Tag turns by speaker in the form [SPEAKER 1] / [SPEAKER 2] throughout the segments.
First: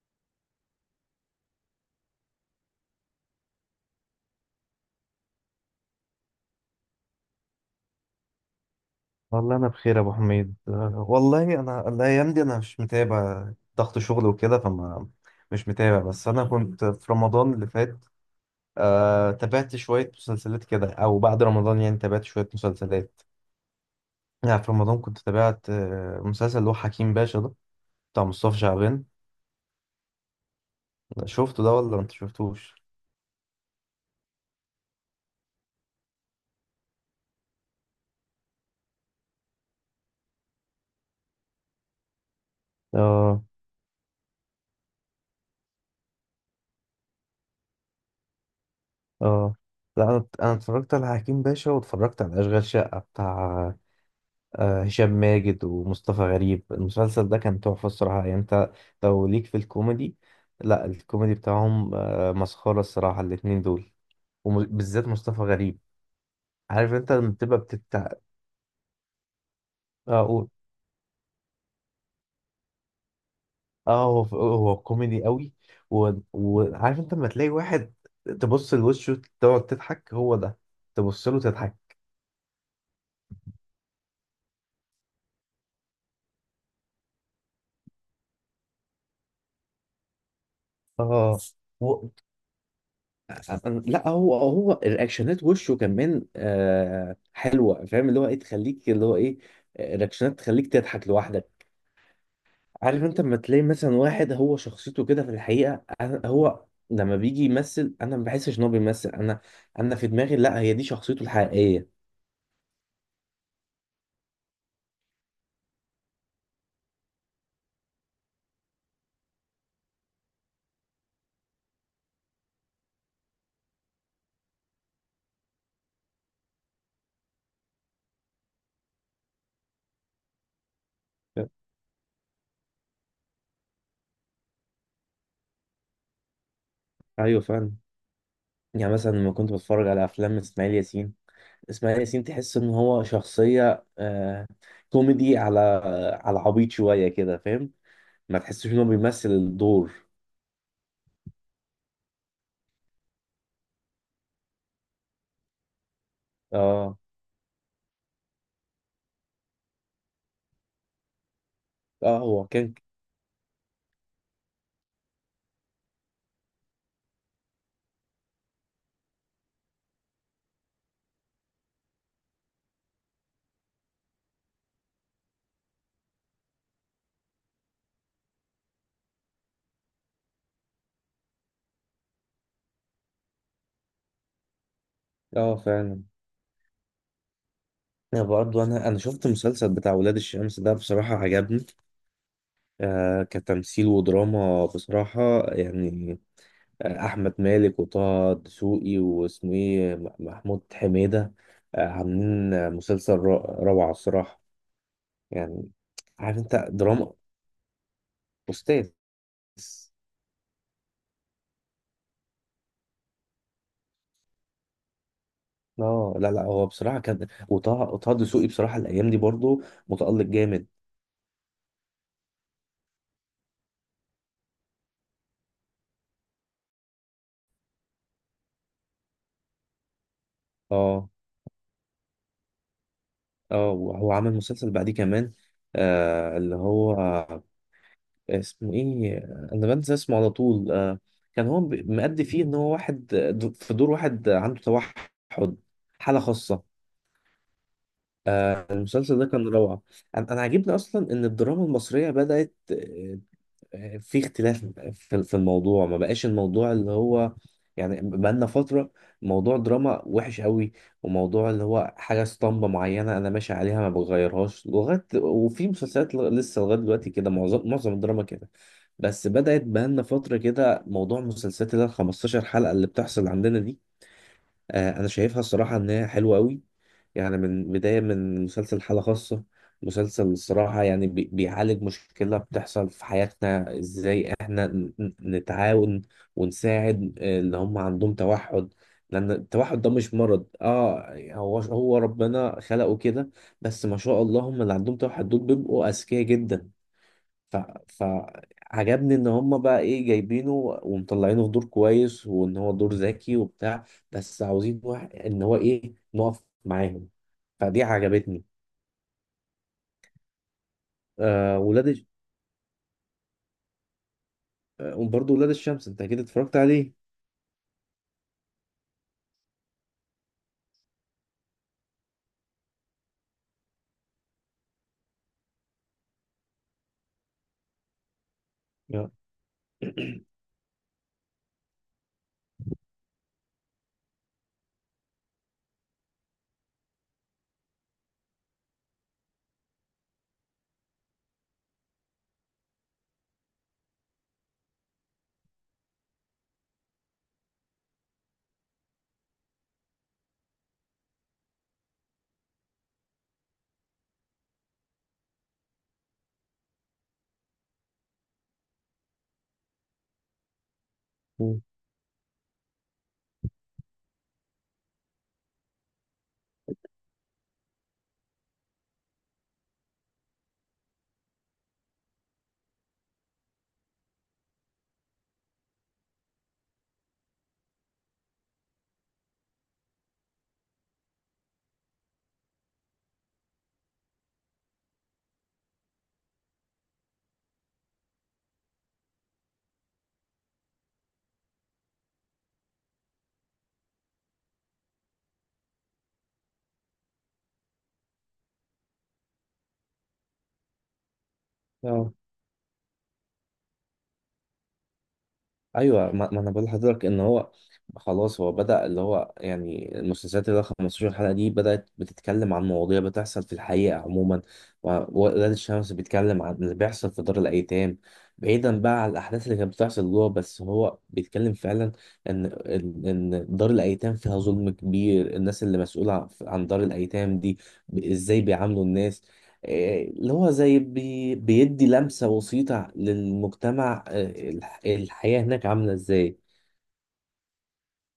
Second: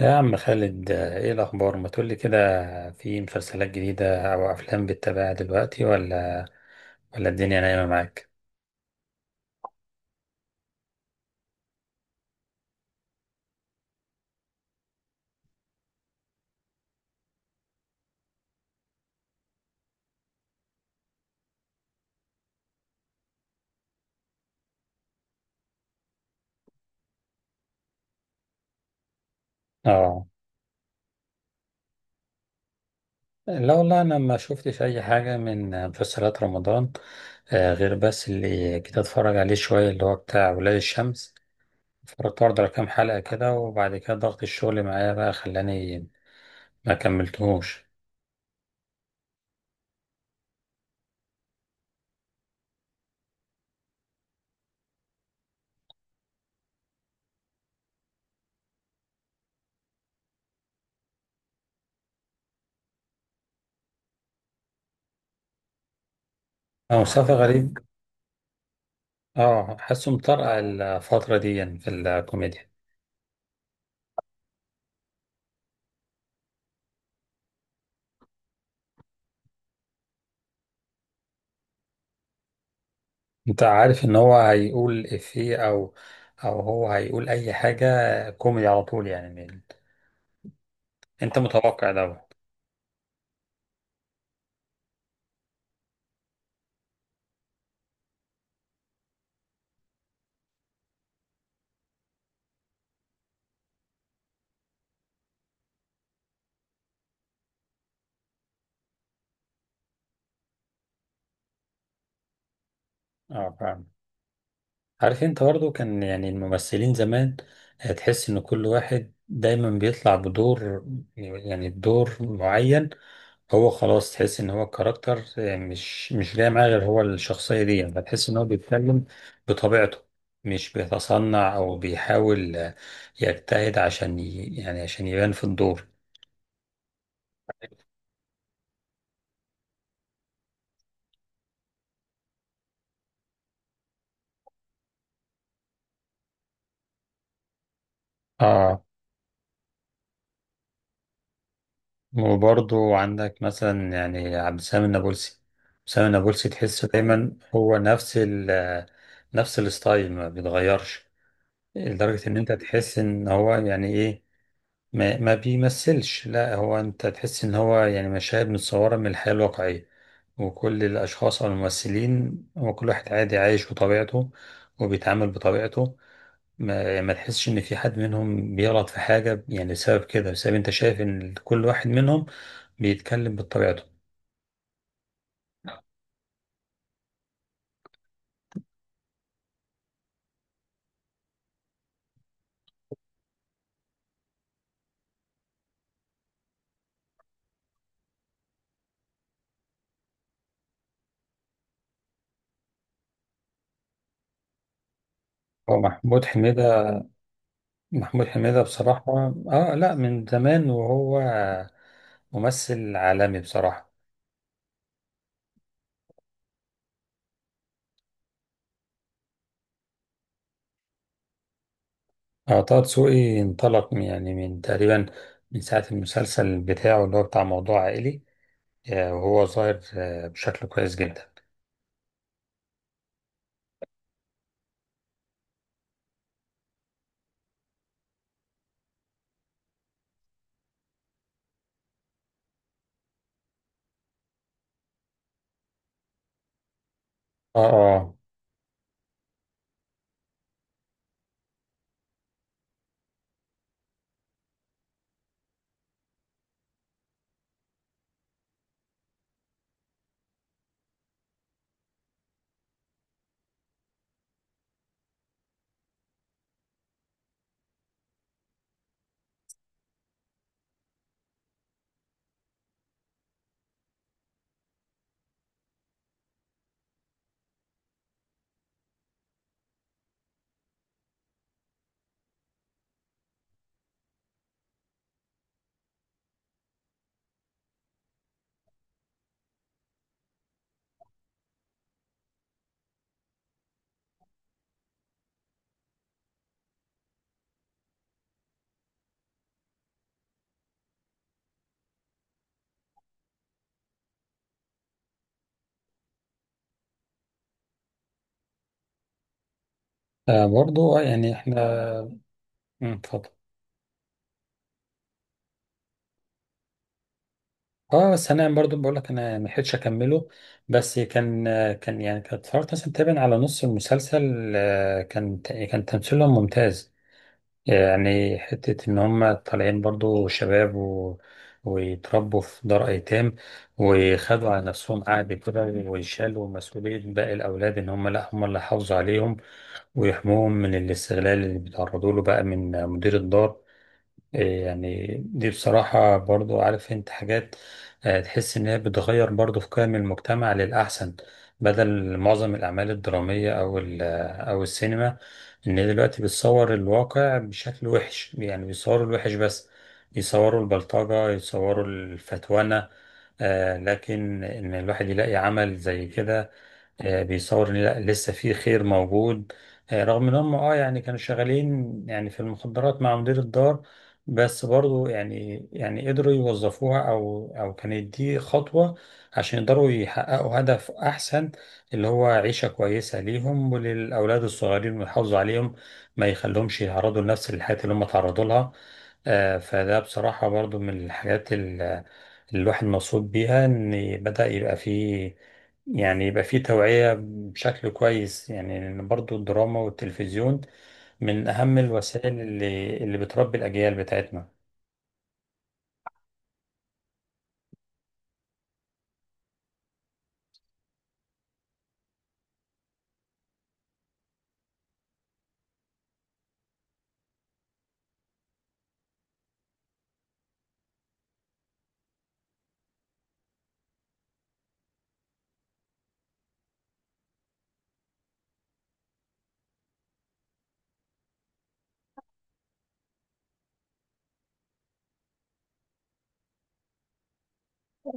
[SPEAKER 1] يا عم خالد ايه الاخبار، ما تقولي كده. في مسلسلات جديده او افلام بتتابعها دلوقتي، ولا الدنيا نايمه معاك؟
[SPEAKER 2] والله انا بخير يا ابو حميد أه، والله انا الايام دي انا مش متابع. ضغط شغل وكده فما مش متابع. بس انا كنت في رمضان اللي فات تابعت شوية مسلسلات كده او بعد رمضان، يعني تابعت شوية مسلسلات. يعني في رمضان كنت تابعت مسلسل اللي هو حكيم باشا ده، بتاع مصطفى شعبان.
[SPEAKER 1] اه،
[SPEAKER 2] شفته ده ولا انت شفتوش؟
[SPEAKER 1] لا والله انا ما شفتش اي حاجه من مسلسلات رمضان. غير بس اللي كنت اتفرج عليه شويه اللي هو بتاع ولاد الشمس. اتفرجت برضه على كام حلقه
[SPEAKER 2] اه.
[SPEAKER 1] كده، وبعد كده ضغط الشغل معايا بقى خلاني ما كملتهوش.
[SPEAKER 2] اه، لا انا اتفرجت على حكيم باشا واتفرجت على اشغال شقة بتاع هشام ماجد ومصطفى غريب. المسلسل ده كان تحفة الصراحة. يعني انت لو ليك في الكوميدي، لا الكوميدي بتاعهم مسخرة الصراحة الاتنين دول، وبالذات مصطفى غريب. عارف
[SPEAKER 1] اه
[SPEAKER 2] انت لما
[SPEAKER 1] مصطفى
[SPEAKER 2] بتبقى
[SPEAKER 1] غريب،
[SPEAKER 2] بتتع،
[SPEAKER 1] اه حاسه
[SPEAKER 2] اه قول.
[SPEAKER 1] مطرقع الفتره دي يعني في الكوميديا.
[SPEAKER 2] اه، هو هو كوميدي قوي. و- وعارف انت لما تلاقي واحد تبص لوشه تقعد تضحك، هو ده، تبص له تضحك.
[SPEAKER 1] انت عارف ان هو هيقول افيه او او هو هيقول اي حاجة، كوميدي على طول يعني انت
[SPEAKER 2] اه،
[SPEAKER 1] متوقع دوت.
[SPEAKER 2] لا هو هو الرياكشنات، وشه كمان حلوه، فاهم اللي هو ايه؟ تخليك اللي هو ايه، رياكشنات تخليك تضحك لوحدك. عارف انت لما تلاقي مثلا واحد هو شخصيته كده في الحقيقه، أنا هو لما بيجي يمثل انا ما بحسش ان هو بيمثل. انا انا في دماغي لا، هي دي شخصيته الحقيقيه.
[SPEAKER 1] اه فاهم. عارف انت برضو كان يعني الممثلين زمان، تحس ان كل واحد دايما بيطلع بدور، يعني بدور معين. هو خلاص تحس ان هو الكاركتر، مش جاي معاه غير هو الشخصية دي، يعني فتحس ان هو بيتكلم بطبيعته، مش بيتصنع او بيحاول، يجتهد عشان يعني عشان يبان في الدور.
[SPEAKER 2] ايوه فعلا. يعني مثلا لما كنت بتفرج على افلام اسماعيل ياسين، اسماعيل ياسين تحس ان هو شخصيه كوميدي، على على عبيط شويه كده، فاهم؟ ما تحسش ان
[SPEAKER 1] اه
[SPEAKER 2] هو بيمثل الدور.
[SPEAKER 1] وبرضو عندك مثلا يعني عبد السلام النابلسي، سامي النابلسي، تحسه
[SPEAKER 2] اه.
[SPEAKER 1] دايما هو نفس نفس الستايل ما بيتغيرش،
[SPEAKER 2] اه.
[SPEAKER 1] لدرجة ان
[SPEAKER 2] هو
[SPEAKER 1] انت
[SPEAKER 2] كان،
[SPEAKER 1] تحس ان هو يعني ايه، ما بيمثلش. لا هو انت تحس ان هو يعني مشاهد متصورة من الحياة الواقعية، وكل الاشخاص او الممثلين هو كل واحد عادي عايش بطبيعته وبيتعامل بطبيعته. ما تحسش ان في حد منهم بيغلط في حاجة يعني بسبب كده، بسبب انت شايف ان كل واحد منهم بيتكلم بطبيعته.
[SPEAKER 2] اه فعلا. انا برضه انا شفت المسلسل بتاع ولاد الشمس ده، بصراحه عجبني كتمثيل ودراما بصراحه يعني. احمد مالك وطه دسوقي واسمه ايه، محمود حميده عاملين مسلسل روعه الصراحه يعني.
[SPEAKER 1] هو محمود
[SPEAKER 2] عارف انت
[SPEAKER 1] حميدة،
[SPEAKER 2] دراما
[SPEAKER 1] محمود حميدة
[SPEAKER 2] استاذ.
[SPEAKER 1] بصراحة، اه لا، من زمان وهو ممثل عالمي بصراحة.
[SPEAKER 2] اه لا لا، هو بصراحه كان وطه وطه دسوقي بصراحه الايام دي برضه متالق جامد.
[SPEAKER 1] اه طه دسوقي انطلق يعني من تقريبا من ساعة المسلسل بتاعه اللي هو بتاع موضوع عائلي، وهو ظاهر، بشكل كويس
[SPEAKER 2] اه.
[SPEAKER 1] جدا.
[SPEAKER 2] اه وهو عمل مسلسل بعديه كمان اللي هو اسمه ايه؟ انا بنسى اسمه على طول. كان هو مأدي فيه ان هو واحد، في دور واحد عنده توحد، حالة خاصة.
[SPEAKER 1] اه اه،
[SPEAKER 2] المسلسل ده كان روعة. أنا عاجبني اصلا ان الدراما المصرية بدأت في اختلاف في الموضوع. ما بقاش الموضوع اللي هو يعني، بقالنا فترة موضوع دراما وحش قوي، وموضوع اللي هو حاجة اسطمبة معينة أنا ماشي عليها ما بغيرهاش لغاية. وفي مسلسلات لسه لغاية دلوقتي كده معظم الدراما كده. بس بدأت بقالنا فترة كده موضوع مسلسلات اللي هي ال 15 حلقة اللي بتحصل عندنا دي. انا شايفها الصراحه ان هي حلوه قوي، يعني من بدايه من مسلسل حاله خاصه. مسلسل الصراحه يعني بيعالج مشكله بتحصل في حياتنا، ازاي احنا نتعاون ونساعد اللي هم عندهم توحد. لان التوحد ده مش مرض، اه هو هو ربنا خلقه كده. بس ما شاء الله هم اللي عندهم توحد دول بيبقوا اذكياء جدا. ف... فعجبني ان هم بقى ايه، جايبينه ومطلعينه في دور كويس، وان هو دور ذكي وبتاع، بس عاوزين واحد ان هو ايه، نقف معاهم. فدي عجبتني.
[SPEAKER 1] برضو، يعني
[SPEAKER 2] آه
[SPEAKER 1] احنا،
[SPEAKER 2] ولاد الش-
[SPEAKER 1] اتفضل.
[SPEAKER 2] وبرضه ولاد الشمس انت اكيد اتفرجت عليه.
[SPEAKER 1] اه بس انا برضو بقول لك انا ما لحقتش اكمله، بس كان، كان يعني كنت اتفرجت مثلا تقريبا على نص المسلسل، كان تمثيلهم ممتاز، يعني حتة ان
[SPEAKER 2] لا.
[SPEAKER 1] هم طالعين برضو شباب ويتربوا في دار ايتام، وخدوا على نفسهم قعد كده ويشالوا مسؤولية باقي الاولاد ان هم لا هم اللي حافظوا عليهم ويحموهم من الاستغلال اللي بيتعرضوا له بقى من مدير الدار. إيه يعني دي بصراحة برضو عارف انت حاجات، تحس ان هي بتغير برضو في قيم المجتمع للأحسن، بدل معظم الأعمال الدرامية أو أو السينما، إن هي دلوقتي بتصور الواقع بشكل وحش، يعني بيصوروا الوحش بس، يصوروا البلطجة، يصوروا الفتوانة، لكن إن الواحد يلاقي عمل زي كده، بيصور ان لا لسه في خير موجود، رغم ان هم اه يعني كانوا شغالين يعني في المخدرات مع مدير الدار، بس برضو يعني يعني قدروا يوظفوها او او كانت دي خطوة عشان يقدروا يحققوا هدف احسن، اللي هو عيشة كويسة ليهم وللاولاد الصغيرين ويحافظوا عليهم، ما يخليهمش يتعرضوا لنفس الحياة اللي هم تعرضوا لها. فده بصراحة برضو من الحاجات اللي الواحد مبسوط بيها ان بدأ يبقى فيه، يعني يبقى في توعية بشكل كويس، يعني لأن برضو الدراما والتلفزيون من أهم
[SPEAKER 2] اه
[SPEAKER 1] الوسائل اللي بتربي الأجيال بتاعتنا.
[SPEAKER 2] ايوه. ما انا بقول لحضرتك ان هو خلاص هو بدأ اللي هو يعني المسلسلات اللي هو 15 حلقة دي بدأت بتتكلم عن مواضيع بتحصل في الحقيقة عموما. و- وولاد الشمس بيتكلم عن اللي بيحصل في دار الأيتام، بعيدا بقى عن الأحداث اللي كانت بتحصل جوه. بس هو بيتكلم فعلا إن دار الأيتام فيها ظلم كبير. الناس اللي مسؤولة عن دار الأيتام دي إزاي بيعاملوا الناس؟ اللي هو زي بي بيدي لمسة بسيطة للمجتمع، الحياة هناك عاملة ازاي.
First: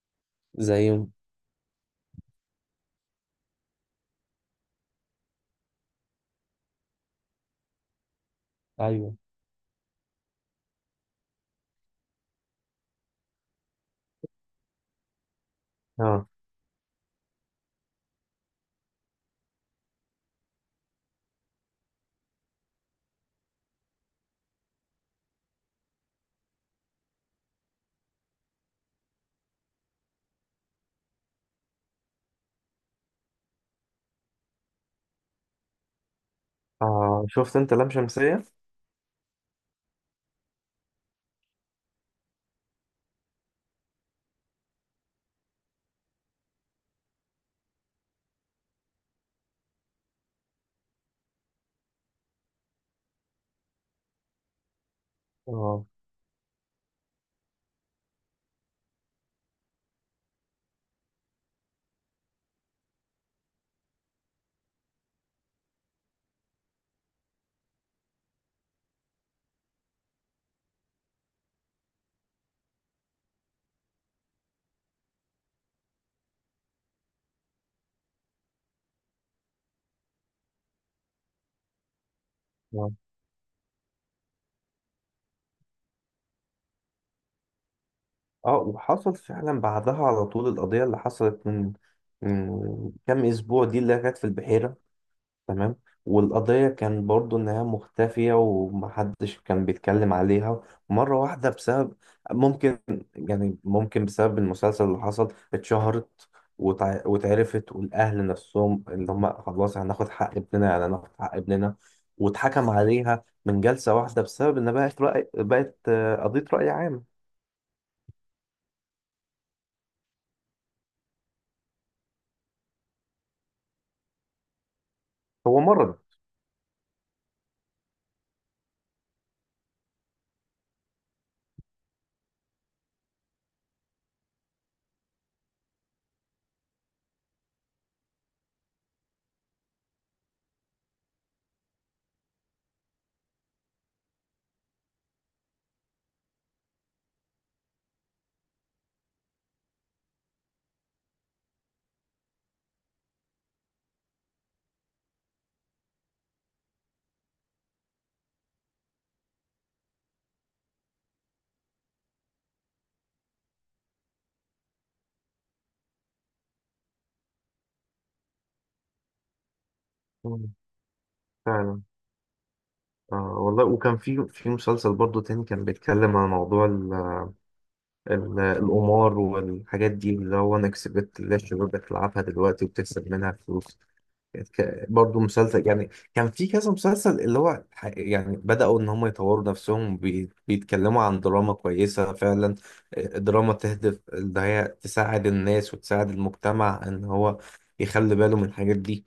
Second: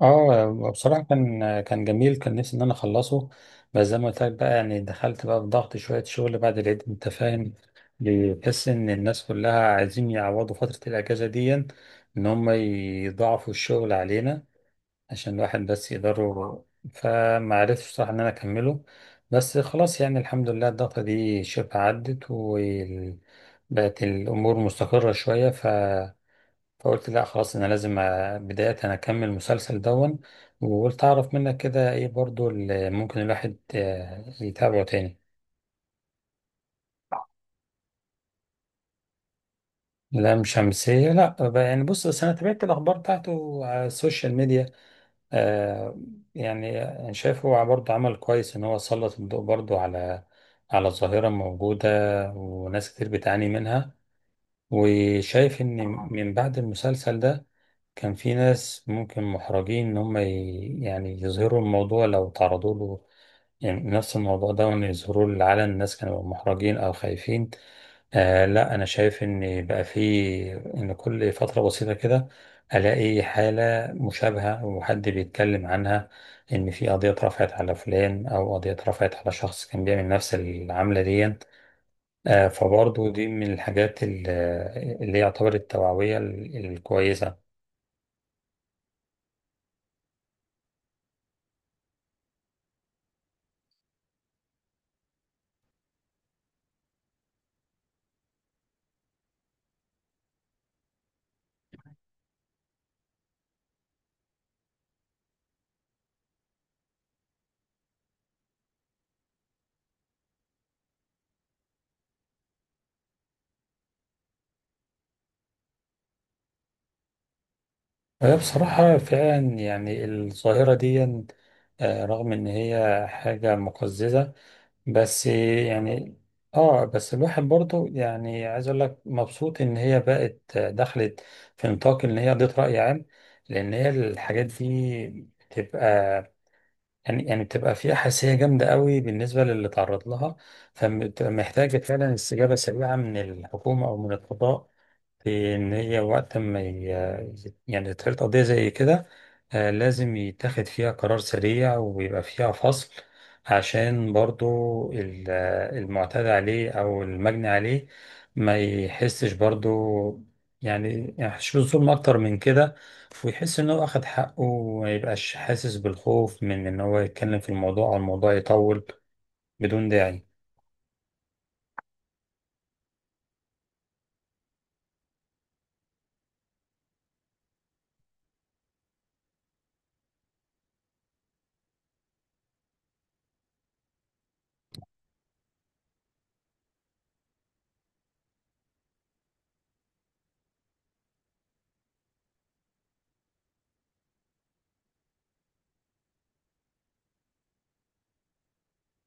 [SPEAKER 1] اه
[SPEAKER 2] زي
[SPEAKER 1] بصراحة كان، كان جميل، كان نفسي إن أنا أخلصه، بس زي ما قلت لك بقى يعني دخلت بقى في ضغط شوية شغل بعد العيد، أنت فاهم، بتحس إن
[SPEAKER 2] ايوه.
[SPEAKER 1] الناس كلها عايزين يعوضوا فترة الأجازة دي، إن هم يضاعفوا الشغل علينا عشان الواحد بس
[SPEAKER 2] اه.
[SPEAKER 1] يقدره. فما عرفتش صراحة ان انا اكمله، بس خلاص يعني الحمد لله الضغطة دي شبه عدت وبقت الامور مستقرة شوية فقلت لا خلاص انا لازم بداية انا اكمل المسلسل دون، وقلت اعرف منك كده ايه برضو اللي ممكن الواحد، يتابعه تاني.
[SPEAKER 2] اه شفت انت لام شمسية؟
[SPEAKER 1] لام شمسية، لا بقى يعني بص، بس انا تابعت الاخبار بتاعته على السوشيال ميديا. آه يعني أنا شايف هو برضه عمل كويس إن هو سلط الضوء برضه على على ظاهرة موجودة وناس كتير بتعاني منها، وشايف إن
[SPEAKER 2] اه.
[SPEAKER 1] من بعد المسلسل ده كان في ناس ممكن محرجين إن هم يعني يظهروا الموضوع لو تعرضوا له، يعني نفس الموضوع ده، وإن يظهروا للعلن الناس كانوا محرجين أو خايفين. آه لا، أنا شايف إن بقى في، إن كل فترة بسيطة كده ألاقي حالة مشابهة وحد بيتكلم عنها، إن في قضية اترفعت على فلان أو قضية اترفعت على شخص كان بيعمل نفس العملة دي. آه
[SPEAKER 2] اه.
[SPEAKER 1] فبرضه دي من الحاجات اللي هي يعتبر التوعوية الكويسة.
[SPEAKER 2] اه وحصل فعلا بعدها على طول، القضية اللي حصلت من من كام اسبوع دي اللي كانت في البحيرة. تمام. والقضية كان برضو إنها مختفية ومحدش كان بيتكلم عليها. مرة واحدة بسبب ممكن، يعني ممكن بسبب المسلسل اللي حصل اتشهرت وتع- واتعرفت، والأهل نفسهم اللي هم خلاص هناخد حق ابننا، يعني هناخد حق ابننا. واتحكم عليها من جلسة واحدة بسبب إن بقت رأي، بقت قضية رأي عام.
[SPEAKER 1] هي بصراحة فعلا يعني الظاهرة دي، رغم إن هي حاجة مقززة، بس
[SPEAKER 2] هو مرض.
[SPEAKER 1] يعني، آه بس الواحد برضو يعني عايز أقول لك مبسوط إن هي بقت، دخلت في نطاق إن هي قضية رأي عام، لأن هي الحاجات دي بتبقى، يعني يعني بتبقى فيها حساسية جامدة قوي بالنسبة للي تعرض لها، فبتبقى محتاجة فعلا استجابة سريعة من الحكومة أو من القضاء، في إن هي وقت ما يعني تتخذ قضية زي كده، لازم يتاخد فيها قرار سريع ويبقى فيها فصل، عشان برضو المعتدى عليه أو المجني عليه ما يحسش برضو، يعني يحسش بالظلم أكتر من كده، ويحس إن هو أخد حقه وما يبقاش حاسس بالخوف من إن هو يتكلم في الموضوع أو الموضوع يطول بدون داعي.
[SPEAKER 2] مم. فعلا. والله وكان في في مسلسل برضو تاني كان بيتكلم عن موضوع القمار والحاجات دي، اللي هو أنا كسبت اللي الشباب بتلعبها دلوقتي وبتكسب منها فلوس. كانت برضو مسلسل يعني. كان في كذا مسلسل اللي هو يعني بدأوا إن هم يطوروا نفسهم بيتكلموا عن دراما كويسة فعلا. دراما تهدف إن هي تساعد الناس وتساعد المجتمع إن هو يخلي باله من الحاجات دي.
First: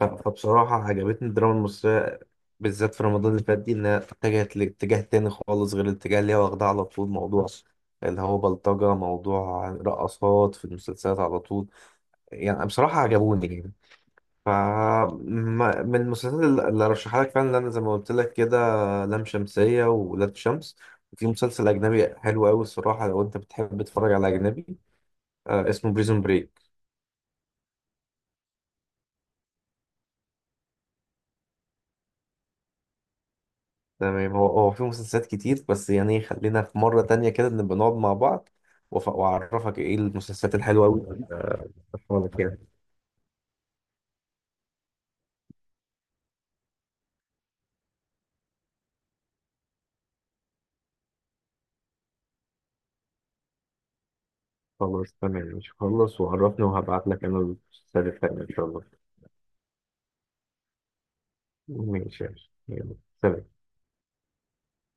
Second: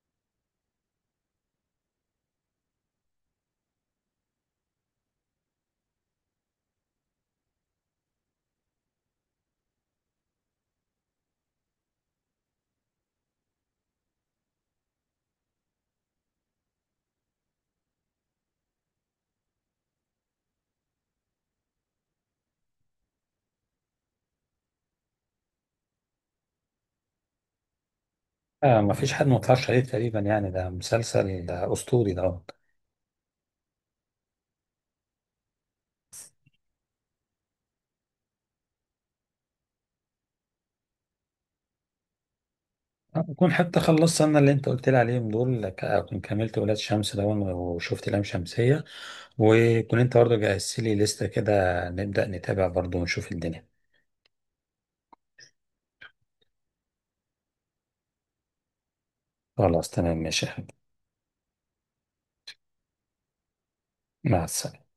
[SPEAKER 2] ف- فبصراحة عجبتني الدراما المصرية، بالذات في رمضان اللي فات دي، إنها اتجهت لاتجاه تاني خالص غير الاتجاه اللي هي واخداه على طول، موضوع اللي هو بلطجة، موضوع رقصات في المسلسلات على طول. يعني بصراحة عجبوني يعني. ف ما- من المسلسلات اللي اللي رشحها لك فعلا انا زي ما قلت لك كده، لام شمسية وولاد شمس. وفي مسلسل أجنبي حلو أوي الصراحة لو أنت بتحب تتفرج على أجنبي، اسمه بريزون بريك.
[SPEAKER 1] آه، مفيش حد متفرجش عليه تقريبا، يعني ده مسلسل ده أسطوري ده.
[SPEAKER 2] تمام. هو هو في مسلسلات كتير بس يعني خلينا في مرة تانية كده نبقى نقعد مع بعض وأف- وأعرفك إيه المسلسلات الحلوة أوي اللي أنا رشحها لك يعني.
[SPEAKER 1] أكون حتى خلصت أنا اللي أنت قلت لي عليهم دول، أكون كملت ولاد شمس ده وشفت لام شمسية، وكون أنت برضه جهزت لي لستة كده، نبدأ نتابع برضه ونشوف الدنيا.
[SPEAKER 2] خلاص تمام، مش خلص وعرفني وهبعت لك أنا المسلسلات التانية إن شاء الله.
[SPEAKER 1] خلاص تمام ماشي يا حبيبي.
[SPEAKER 2] ماشي. يلا. سلام.
[SPEAKER 1] مع السلامة.